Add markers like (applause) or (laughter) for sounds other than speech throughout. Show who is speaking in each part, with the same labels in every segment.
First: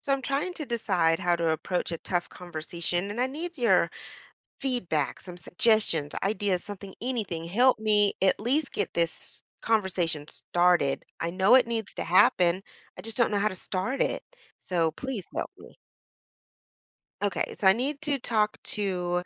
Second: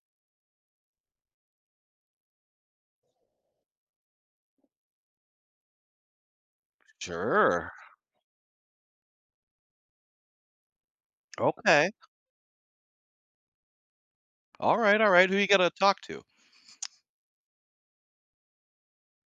Speaker 1: So I'm trying to decide how to approach a tough conversation, and I need your feedback, some suggestions, ideas, something, anything.
Speaker 2: Sure.
Speaker 1: Help me at least get this conversation started. I know it
Speaker 2: Okay.
Speaker 1: needs to happen. I just don't know how to start it.
Speaker 2: All
Speaker 1: So
Speaker 2: right, all
Speaker 1: please
Speaker 2: right. Who you
Speaker 1: help
Speaker 2: gotta
Speaker 1: me.
Speaker 2: talk to?
Speaker 1: Okay, so I need to talk to,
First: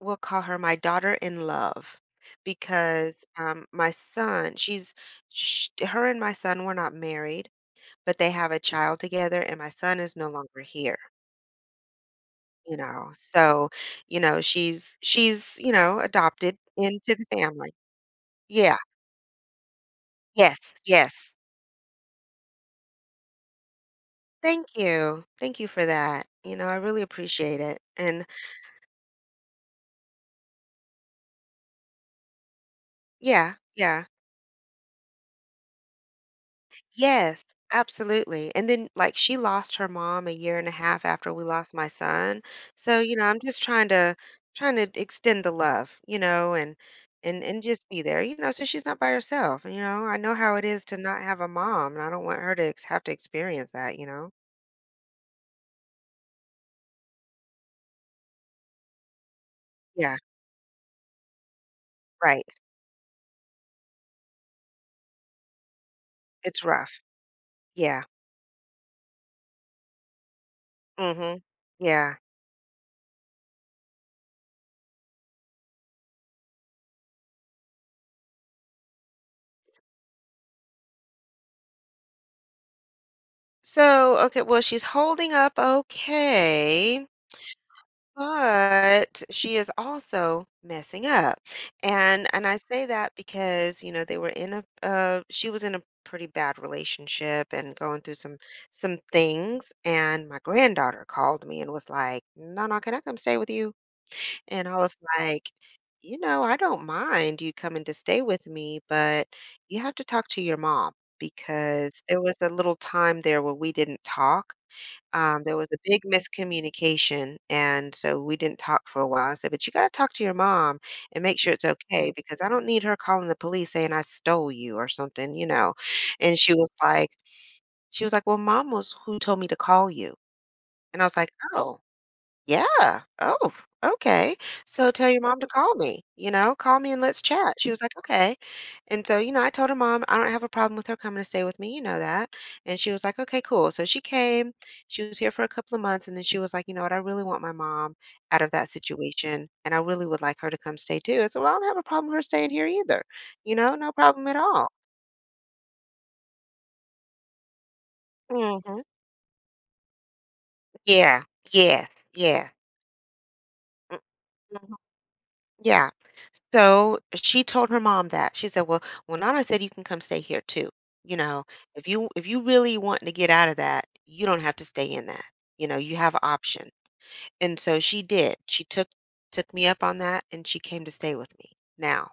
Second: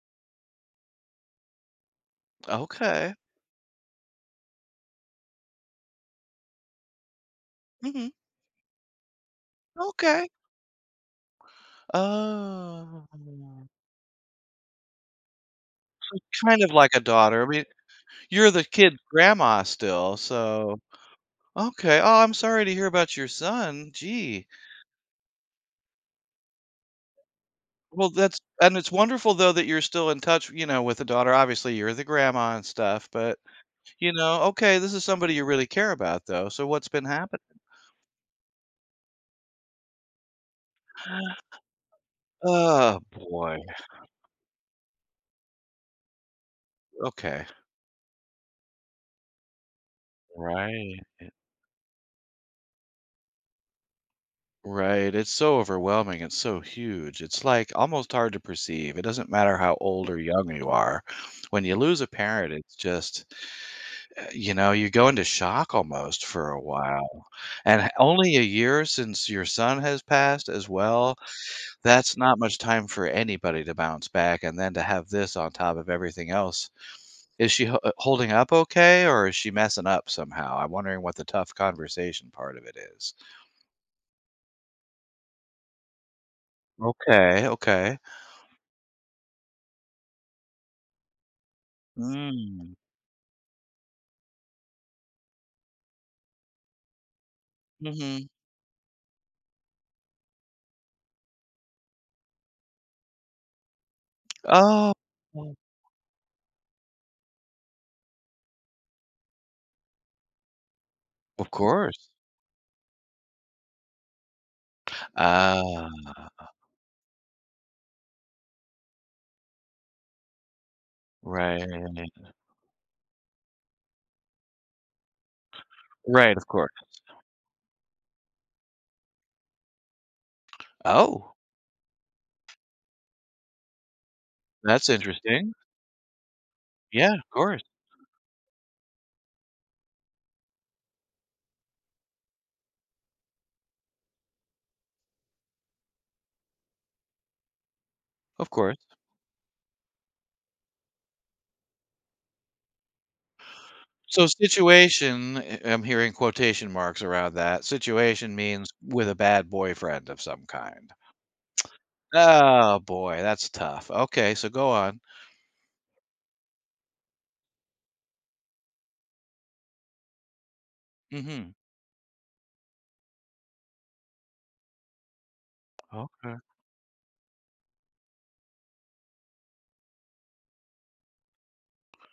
Speaker 1: we'll call her my daughter in love
Speaker 2: Okay.
Speaker 1: because my son, she's, sh her and my son were not married,
Speaker 2: Mhm.
Speaker 1: but they have a child together, and my son is
Speaker 2: Okay.
Speaker 1: no longer here. You
Speaker 2: Oh.
Speaker 1: know, so, she's, adopted
Speaker 2: Kind of like a
Speaker 1: into the
Speaker 2: daughter. I mean,
Speaker 1: family.
Speaker 2: you're the
Speaker 1: Yeah.
Speaker 2: kid's grandma still,
Speaker 1: Yes,
Speaker 2: so.
Speaker 1: yes.
Speaker 2: Okay. Oh, I'm sorry to hear about your son. Gee.
Speaker 1: Thank you. Thank you for that. You know, I really appreciate it.
Speaker 2: Well,
Speaker 1: And
Speaker 2: that's and it's wonderful though that you're still in touch, you know, with the daughter. Obviously, you're the grandma and stuff, but
Speaker 1: yeah, yeah.
Speaker 2: you know, okay, this is somebody you really care about though. So what's been happening?
Speaker 1: Yes, absolutely. And then, like, she lost her mom a year and a half after we lost my son.
Speaker 2: Oh
Speaker 1: So, you know, I'm
Speaker 2: boy.
Speaker 1: just trying to extend the love, you know, and and
Speaker 2: Okay.
Speaker 1: and just be there, so she's not by herself, you know. I know how it is to
Speaker 2: Right.
Speaker 1: not have a mom, and I don't want her to ex have to experience that, you know.
Speaker 2: Right. It's so overwhelming. It's so huge. It's like almost hard to perceive. It doesn't matter how old or
Speaker 1: Yeah,
Speaker 2: young you are. When you lose a
Speaker 1: right.
Speaker 2: parent, it's just, you know, you go into shock almost for a
Speaker 1: It's rough.
Speaker 2: while. And
Speaker 1: Yeah.
Speaker 2: only a year since your son has passed as well.
Speaker 1: Mhm.
Speaker 2: That's
Speaker 1: Yeah.
Speaker 2: not much time for anybody to bounce back. And then to have this on top of everything else. Is she holding up okay or is she messing up somehow? I'm wondering what the tough conversation part of it is.
Speaker 1: So, okay, well, she's holding up okay,
Speaker 2: Okay. Okay.
Speaker 1: but she is also messing up. And I
Speaker 2: Mm.
Speaker 1: say that because, you know, they were in a she was in a pretty bad relationship and going through
Speaker 2: Mhm.
Speaker 1: some things, and my granddaughter called me and was like, "Nana, can I come stay with you?" And I
Speaker 2: Oh,
Speaker 1: was like,
Speaker 2: oh,
Speaker 1: you know, I don't mind you coming to stay with me, but you have to talk to your mom
Speaker 2: of
Speaker 1: because
Speaker 2: course.
Speaker 1: there was a little time there where we didn't talk. There was a
Speaker 2: Ah,
Speaker 1: big miscommunication, and so we didn't talk for a while. I said, "But you got to talk to your mom and make sure
Speaker 2: right.
Speaker 1: it's okay because I don't need her calling the police saying I stole you or something, you know."
Speaker 2: Right,
Speaker 1: And
Speaker 2: of
Speaker 1: she was
Speaker 2: course.
Speaker 1: like, "She was like, well, mom was who told me to call you," and I was like,
Speaker 2: Oh,
Speaker 1: "Oh." Yeah. Oh, okay.
Speaker 2: that's
Speaker 1: So tell your mom to
Speaker 2: interesting.
Speaker 1: call me, you know, call me and
Speaker 2: Yeah,
Speaker 1: let's
Speaker 2: of
Speaker 1: chat.
Speaker 2: course,
Speaker 1: She was like, okay. And so, you know, I told her mom, I don't have a problem with her coming to stay with me. You know that. And she was like, okay, cool. So she came, she was here for a couple of months. And then she was like, you know what? I really want my mom out
Speaker 2: of
Speaker 1: of that
Speaker 2: course.
Speaker 1: situation. And I really would like her to come stay too. I said, well, I don't have a problem with her staying here either. You know, no
Speaker 2: So
Speaker 1: problem at all.
Speaker 2: situation, eh, I'm hearing quotation marks around that, situation means
Speaker 1: Hmm.
Speaker 2: with a bad boyfriend of some kind.
Speaker 1: Yeah. Yes.
Speaker 2: Oh boy, that's tough. Okay, so go
Speaker 1: Yeah.
Speaker 2: on.
Speaker 1: Yeah. So she told her mom that. She said, "Well, Nana said you can come stay here too. You know,
Speaker 2: Mhm.
Speaker 1: if you really want to get out of that, you don't have to stay in that. You know, you have an
Speaker 2: Okay.
Speaker 1: option." And so she did. She took me up on that, and she came to stay with me. Now,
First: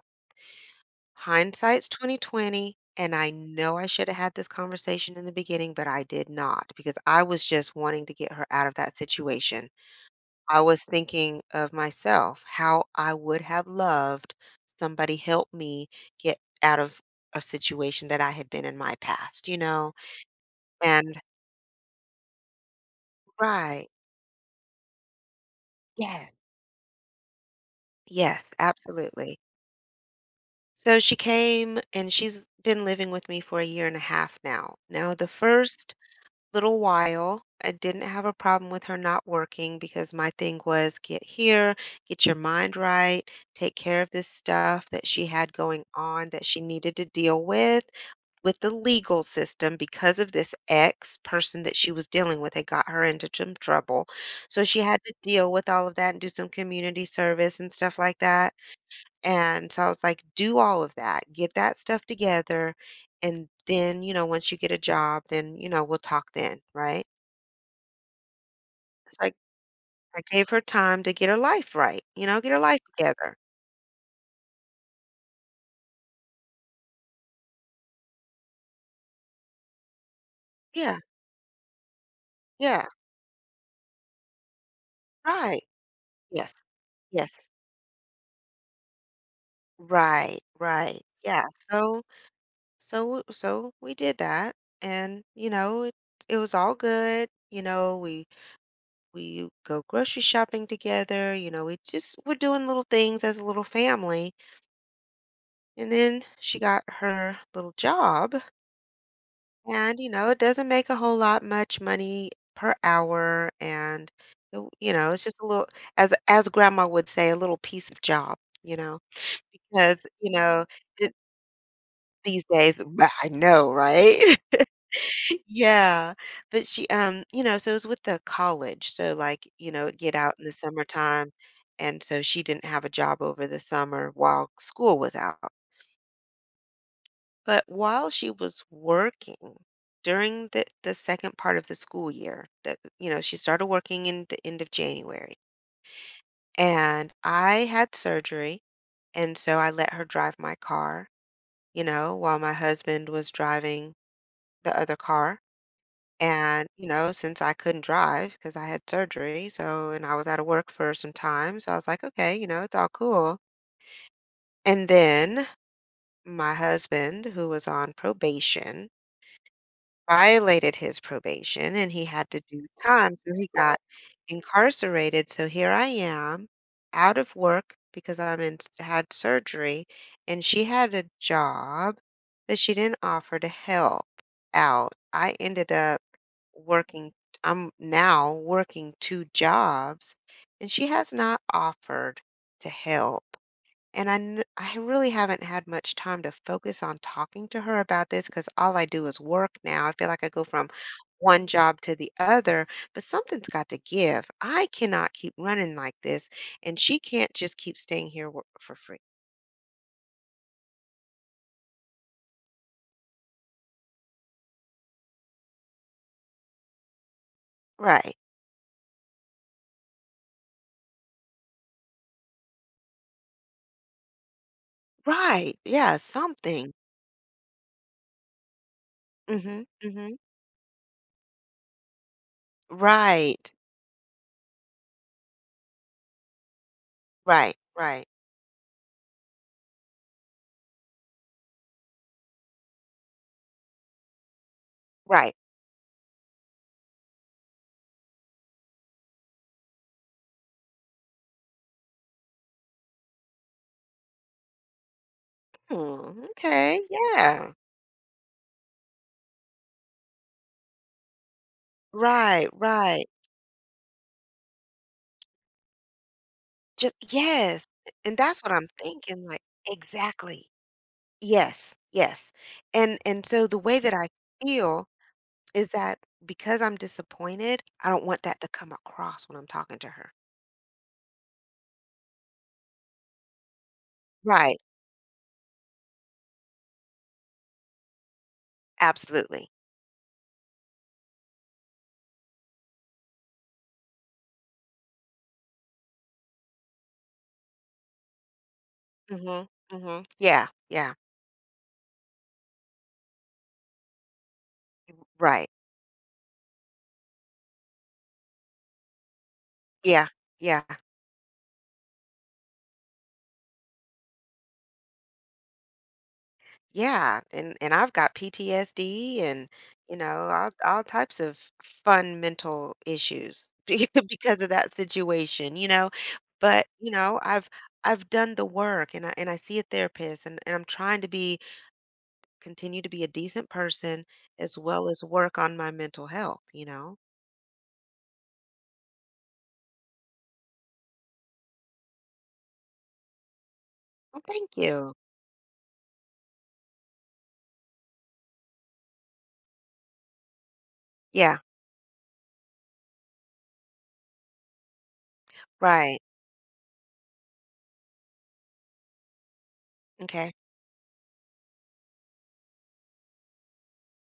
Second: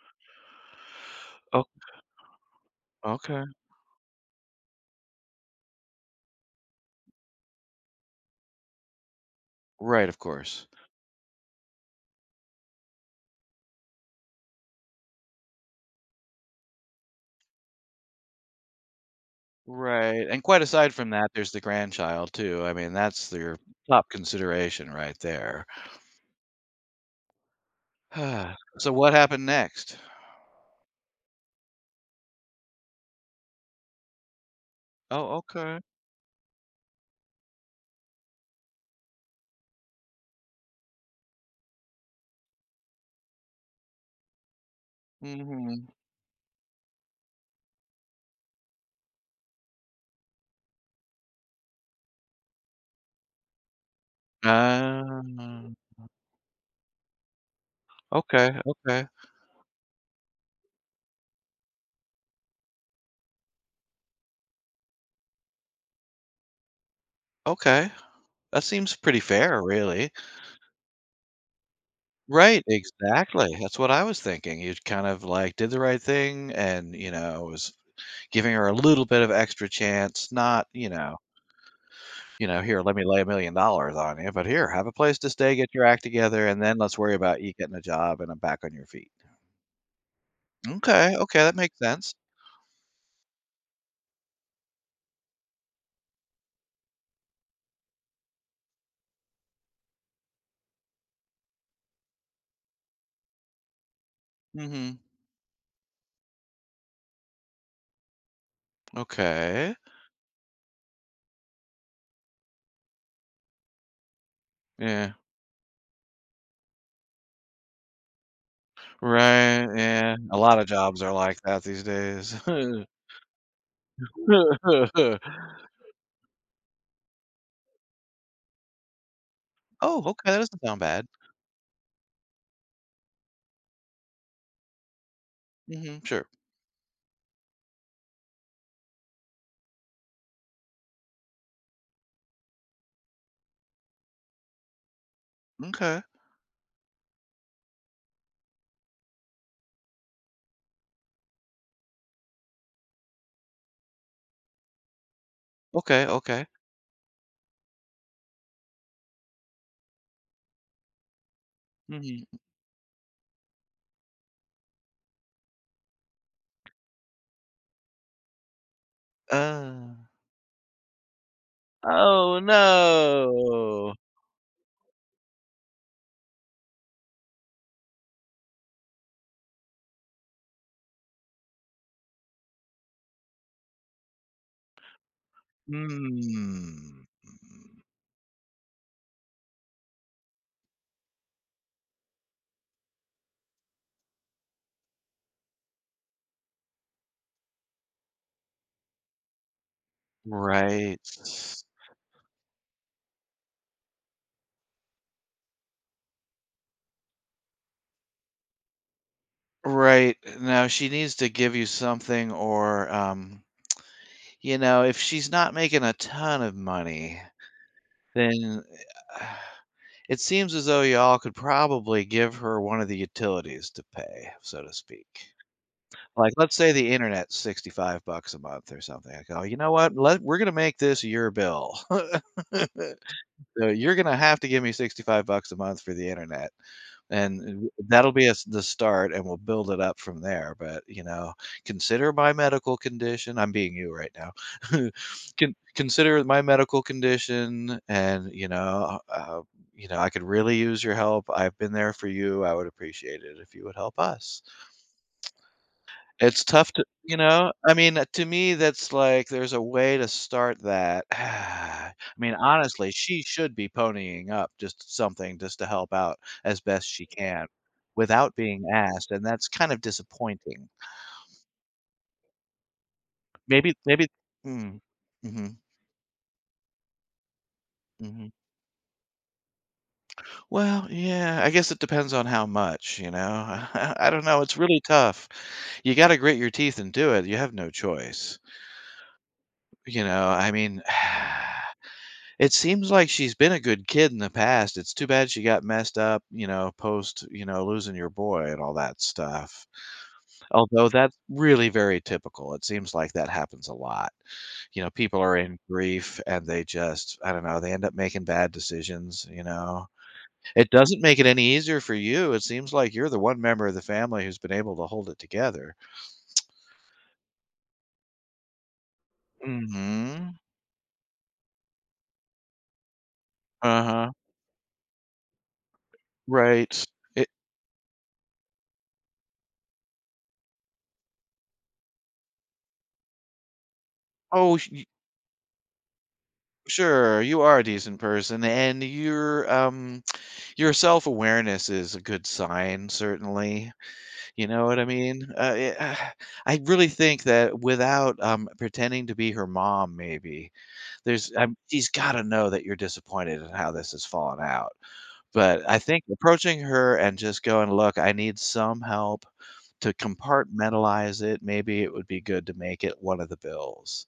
Speaker 2: Oh,
Speaker 1: hindsight's 2020, and I
Speaker 2: okay.
Speaker 1: know I should have had this conversation in the beginning, but I did not because I was just wanting to get her out of that situation.
Speaker 2: Right, of
Speaker 1: I
Speaker 2: course.
Speaker 1: was thinking of myself, how I would have loved somebody help me get out of a situation that I had been in my past, you know?
Speaker 2: Right, and quite aside from
Speaker 1: And
Speaker 2: that, there's the grandchild too. I mean, that's your
Speaker 1: right.
Speaker 2: top consideration right there.
Speaker 1: Yes.
Speaker 2: (sighs)
Speaker 1: Yes,
Speaker 2: Ah, so what
Speaker 1: absolutely.
Speaker 2: happened next?
Speaker 1: So she came, and she's been living with me for a year and a half now. Now, the
Speaker 2: Oh, okay.
Speaker 1: first little while, I didn't have a problem with her not working because my thing was get here, get your mind right, take care of this stuff that she had going
Speaker 2: Mhm.
Speaker 1: on that she needed to deal with the legal system because of this ex person that she was dealing with. It got her into some trouble. So she had to deal with
Speaker 2: Oh,
Speaker 1: all of that and do some community service and stuff like that.
Speaker 2: okay.
Speaker 1: And so I was like, do all of that, get that stuff together. And then, you know, once you get a job, then, you know, we'll talk then, right?
Speaker 2: Okay. That seems
Speaker 1: It's
Speaker 2: pretty
Speaker 1: like,
Speaker 2: fair, really.
Speaker 1: I gave her time to get her life right, you know, get her
Speaker 2: Right,
Speaker 1: life together.
Speaker 2: exactly. That's what I was thinking. You kind of, like, did the right thing and, you know, was giving her a little bit of extra chance, not, you
Speaker 1: Yeah,
Speaker 2: know you know, "Here,
Speaker 1: yeah,
Speaker 2: let me lay $1,000,000 on you, but here, have a place to stay,
Speaker 1: right.
Speaker 2: get your act together,
Speaker 1: Yes,
Speaker 2: and then let's worry about
Speaker 1: yes.
Speaker 2: you getting a job and I'm back on your feet."
Speaker 1: Right, right.
Speaker 2: Okay, okay,
Speaker 1: Yeah,
Speaker 2: that makes
Speaker 1: so
Speaker 2: sense.
Speaker 1: so so we did that, and, you know, it was all good. You know, we go grocery shopping together, you know, we just we're doing little things as a little family.
Speaker 2: Mhm.
Speaker 1: And then she got her little job.
Speaker 2: Okay.
Speaker 1: And, you know, it doesn't make a whole lot much money per hour, and, w you know,
Speaker 2: Yeah.
Speaker 1: it's just a little, as grandma would say, "A little piece of job," you know,
Speaker 2: Right,
Speaker 1: because,
Speaker 2: yeah,
Speaker 1: you
Speaker 2: a lot
Speaker 1: know,
Speaker 2: of jobs are
Speaker 1: it
Speaker 2: like that these days.
Speaker 1: these days.
Speaker 2: (laughs)
Speaker 1: But I know, right? (laughs) Yeah, but she, you know, so it was with the college, so, like, you know, it'd
Speaker 2: "Oh,
Speaker 1: get
Speaker 2: okay,
Speaker 1: out
Speaker 2: that
Speaker 1: in the
Speaker 2: doesn't sound bad.
Speaker 1: summertime, and so she didn't have a job over the summer while school was out.
Speaker 2: Mhm, sure.
Speaker 1: But while she was working during the second part of the school year, that you know, she started working in the end of January.
Speaker 2: Okay.
Speaker 1: And I had surgery, and so I let her drive my car, you know, while my husband was driving the other car.
Speaker 2: Okay, okay.
Speaker 1: And, you know, since I couldn't drive because I had surgery, so and I was out of work for some time, so I was like,
Speaker 2: Mhm.
Speaker 1: okay, you know, it's all cool. And then my husband, who was on probation,
Speaker 2: Uh,
Speaker 1: violated his probation, and he had
Speaker 2: oh,
Speaker 1: to do time, so he got
Speaker 2: no.
Speaker 1: incarcerated. So here I am, out of work because I'm in had surgery, and she had a job, but she didn't offer to help out. I ended up
Speaker 2: Mm.
Speaker 1: working. I'm now working two jobs, and she has not offered to help. And I really haven't had much time to focus on talking to her about this because all I do is work now. I feel like I go from
Speaker 2: Right.
Speaker 1: one job to the other, but something's got to give. I cannot keep running like this, and she can't just keep staying here wor for free.
Speaker 2: Right. Now she needs to give you something or, you know, if she's not making a ton of money,
Speaker 1: Right.
Speaker 2: then. (sighs) It seems as though y'all could probably give her one of the utilities to pay, so to speak.
Speaker 1: Right. Yeah,
Speaker 2: Like, let's say
Speaker 1: something.
Speaker 2: the internet's 65 bucks a month or something. I go, "You
Speaker 1: Mhm.
Speaker 2: know what?
Speaker 1: Mhm.
Speaker 2: Let we're gonna make this your bill." (laughs)
Speaker 1: Right.
Speaker 2: So you're gonna have to give me 65 bucks a month for the internet,
Speaker 1: Right.
Speaker 2: and
Speaker 1: Right.
Speaker 2: that'll be us the start, and we'll build it up from there, but, you know, consider my medical condition I'm being you right now. (laughs)
Speaker 1: Right.
Speaker 2: Consider my medical condition and, you know, I could really use your help. I've been there for you. I would appreciate it if you would help us.
Speaker 1: Hmm,
Speaker 2: It's tough
Speaker 1: okay,
Speaker 2: to you know?
Speaker 1: yeah.
Speaker 2: I mean, to me, that's like there's a way to start that. (sighs) I mean,
Speaker 1: Right,
Speaker 2: honestly,
Speaker 1: right.
Speaker 2: she should be ponying up just something just to help out as best
Speaker 1: Just
Speaker 2: she can
Speaker 1: yes, and
Speaker 2: without
Speaker 1: that's what
Speaker 2: being
Speaker 1: I'm
Speaker 2: asked, and
Speaker 1: thinking, like
Speaker 2: that's kind of
Speaker 1: exactly.
Speaker 2: disappointing.
Speaker 1: Yes, yes. And so the
Speaker 2: Maybe
Speaker 1: way that
Speaker 2: maybe
Speaker 1: I
Speaker 2: Mm.
Speaker 1: feel
Speaker 2: Mhm,
Speaker 1: is that because I'm disappointed, I don't want
Speaker 2: mhm.
Speaker 1: that to come across when I'm talking to her.
Speaker 2: Well, yeah, I guess it depends on how much, you know? (laughs) I don't know, it's
Speaker 1: Right.
Speaker 2: really tough. You gotta grit your teeth and do it, you have no choice.
Speaker 1: Absolutely.
Speaker 2: You know, I mean. (sighs) It seems like she's been a good kid in the past. It's too bad she got messed up, you know, post, you know, losing your boy and all that
Speaker 1: Mhm.
Speaker 2: stuff.
Speaker 1: Mhm. Yeah.
Speaker 2: Although
Speaker 1: Yeah.
Speaker 2: that's really very typical. It seems like that happens a lot. You know, people are
Speaker 1: Right.
Speaker 2: in grief and they just, I don't know, they end up making bad decisions, you know.
Speaker 1: Yeah. Yeah.
Speaker 2: It doesn't make it any easier for you. It seems like you're the one member of the family who's been able to hold it together.
Speaker 1: Yeah. And I've got PTSD and, you know,
Speaker 2: Mhm.
Speaker 1: all types of fun mental issues (laughs)
Speaker 2: Uh-huh.
Speaker 1: because of that situation, you know. But,
Speaker 2: Right.
Speaker 1: you know,
Speaker 2: It
Speaker 1: I've done the work, and I see a therapist, and I'm trying to be continue to be a decent person as
Speaker 2: oh, sh y
Speaker 1: well as work on my mental health, you know?
Speaker 2: Sure, you are a decent person, and you're, your self-awareness is a good sign, certainly,
Speaker 1: Well,
Speaker 2: you
Speaker 1: thank
Speaker 2: know what I
Speaker 1: you.
Speaker 2: mean? Yeah, I really think that without, pretending to be her mom maybe, there's
Speaker 1: Yeah,
Speaker 2: she's gotta know that you're disappointed in how this has fallen out, but I
Speaker 1: right.
Speaker 2: think approaching her and just going, "Look, I need some help to
Speaker 1: Okay.
Speaker 2: compartmentalize it, maybe it would be good to make it one of the bills."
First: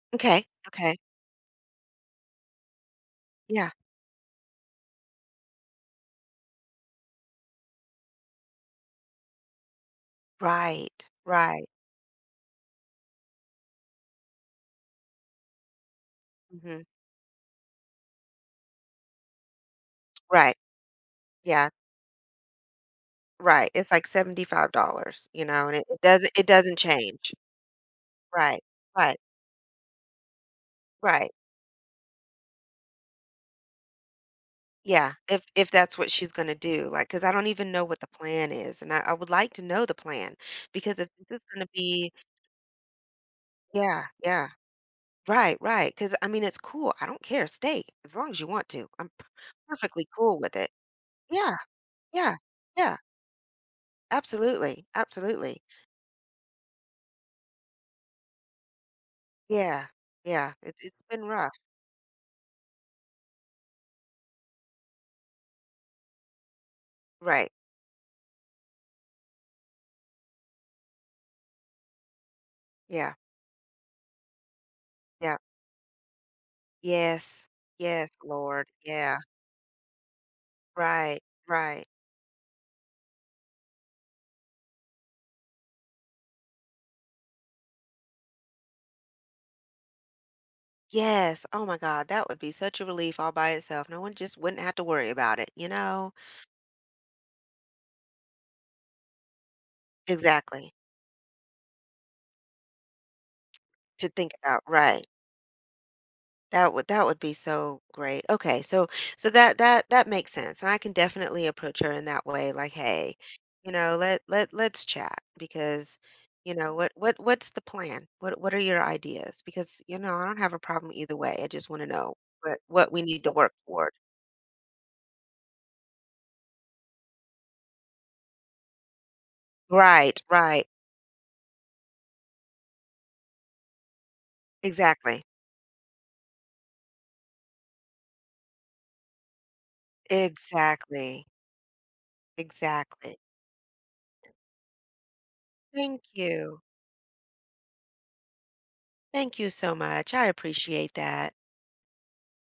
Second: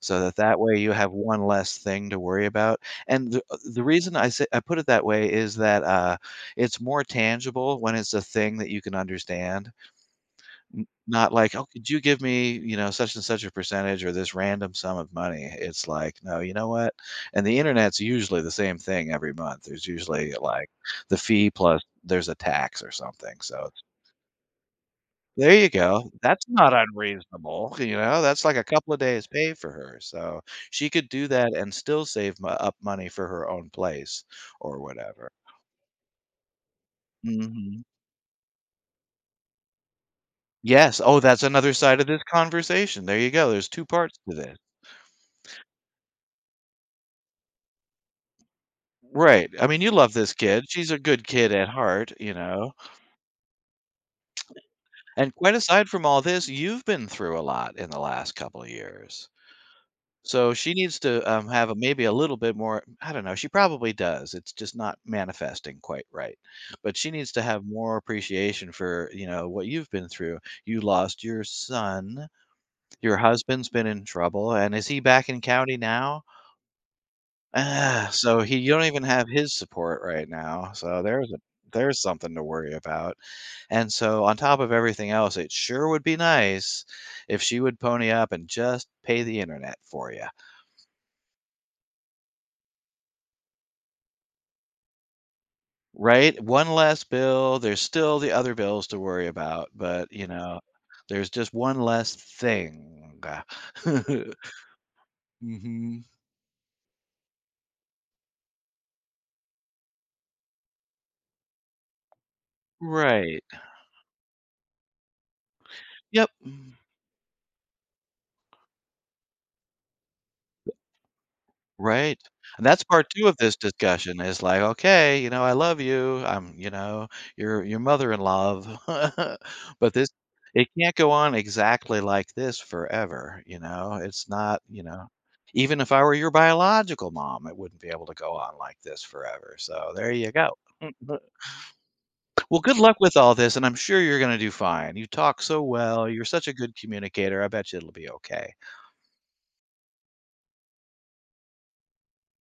Speaker 2: So
Speaker 1: Okay.
Speaker 2: that way you
Speaker 1: Okay.
Speaker 2: have one less thing to worry about, and
Speaker 1: Yeah.
Speaker 2: the reason I say I put it that way is that, it's more tangible when it's a thing that you can understand, n
Speaker 1: Right.
Speaker 2: not like, "Oh,
Speaker 1: Right.
Speaker 2: could you give me, you know, such and such a percentage or this random sum of money?" It's like, "No, you know
Speaker 1: Hmm.
Speaker 2: what?" And the Internet's usually the same thing every month. There's usually,
Speaker 1: Right.
Speaker 2: like, the fee
Speaker 1: Yeah.
Speaker 2: plus there's a tax or something, so
Speaker 1: Right. It's like $75, you
Speaker 2: there you
Speaker 1: know, and it,
Speaker 2: go. That's
Speaker 1: it
Speaker 2: not
Speaker 1: doesn't change.
Speaker 2: unreasonable, you know, that's like
Speaker 1: Right.
Speaker 2: a couple of
Speaker 1: Right.
Speaker 2: days' pay for her, so she could do
Speaker 1: Right.
Speaker 2: that and still save mo up money for her own place or
Speaker 1: Yeah.
Speaker 2: whatever.
Speaker 1: If that's what she's gonna do. Like, because I don't even
Speaker 2: Mhm.
Speaker 1: know what the plan is. And I would like to know the plan because
Speaker 2: Yes,
Speaker 1: if
Speaker 2: oh,
Speaker 1: this
Speaker 2: that's
Speaker 1: is gonna
Speaker 2: another side of
Speaker 1: be,
Speaker 2: this conversation, there you go, there's two
Speaker 1: yeah,
Speaker 2: parts to
Speaker 1: yeah.
Speaker 2: this.
Speaker 1: Right, right. Cause I mean, it's cool, I don't care, stay as long as you want to, I'm p
Speaker 2: Right, I mean, you
Speaker 1: perfectly
Speaker 2: love this
Speaker 1: cool with
Speaker 2: kid,
Speaker 1: it.
Speaker 2: she's a good kid
Speaker 1: Yeah,
Speaker 2: at heart, you
Speaker 1: yeah,
Speaker 2: know,
Speaker 1: yeah, absolutely,
Speaker 2: and quite
Speaker 1: absolutely.
Speaker 2: aside from all this, you've been through a lot in the last couple of years.
Speaker 1: Yeah,
Speaker 2: So
Speaker 1: yeah,
Speaker 2: she
Speaker 1: it's
Speaker 2: needs to
Speaker 1: been rough.
Speaker 2: have a, maybe a little bit more. I don't know. She probably does. It's just not manifesting quite right. But she needs to
Speaker 1: Right,
Speaker 2: have more appreciation for you know what you've been through. You lost your son.
Speaker 1: yeah,
Speaker 2: Your husband's been in trouble, and is he back
Speaker 1: yeah.
Speaker 2: in county now?
Speaker 1: Yes,
Speaker 2: Ah,
Speaker 1: yes,
Speaker 2: so he
Speaker 1: Lord,
Speaker 2: you don't even
Speaker 1: yeah,
Speaker 2: have his support right now. So
Speaker 1: right, right.
Speaker 2: there's something to worry about. And so on top of everything else, it sure would be nice if she would pony up and just pay the internet for you.
Speaker 1: Yes, oh my god, that would be such a relief all by itself, no one just wouldn't have to worry about it, you know?
Speaker 2: Right? One less bill, there's still the other bills to worry about, but, you know,
Speaker 1: Exactly,
Speaker 2: there's just one less thing.
Speaker 1: to
Speaker 2: (laughs)
Speaker 1: think about, right.
Speaker 2: Mhm.
Speaker 1: That would be so great. Okay, so that makes sense, and I can definitely approach her in that way. Like, hey,
Speaker 2: Right.
Speaker 1: you know, let's chat because,
Speaker 2: Yep.
Speaker 1: you know, what's the plan? What are your ideas? Because you know, I don't have a problem either way. I just want to know
Speaker 2: Right, and that's
Speaker 1: what we
Speaker 2: part
Speaker 1: need
Speaker 2: two
Speaker 1: to
Speaker 2: of
Speaker 1: work
Speaker 2: this
Speaker 1: toward.
Speaker 2: discussion is like, "Okay, you know, I love you, I'm you know, your mother in love." (laughs) But this
Speaker 1: Right,
Speaker 2: it
Speaker 1: right,
Speaker 2: can't go on exactly like this forever, you know? It's not you know,
Speaker 1: exactly,
Speaker 2: even if I were your biological mom, it wouldn't be able to go on like this forever, so there you go. (laughs)
Speaker 1: exactly,
Speaker 2: Well, good luck with
Speaker 1: exactly.
Speaker 2: all this, and I'm sure you're gonna do fine. You talk so
Speaker 1: Thank
Speaker 2: well, you're such a
Speaker 1: you,
Speaker 2: good communicator, I bet you it'll be okay.
Speaker 1: thank you so much. I appreciate that.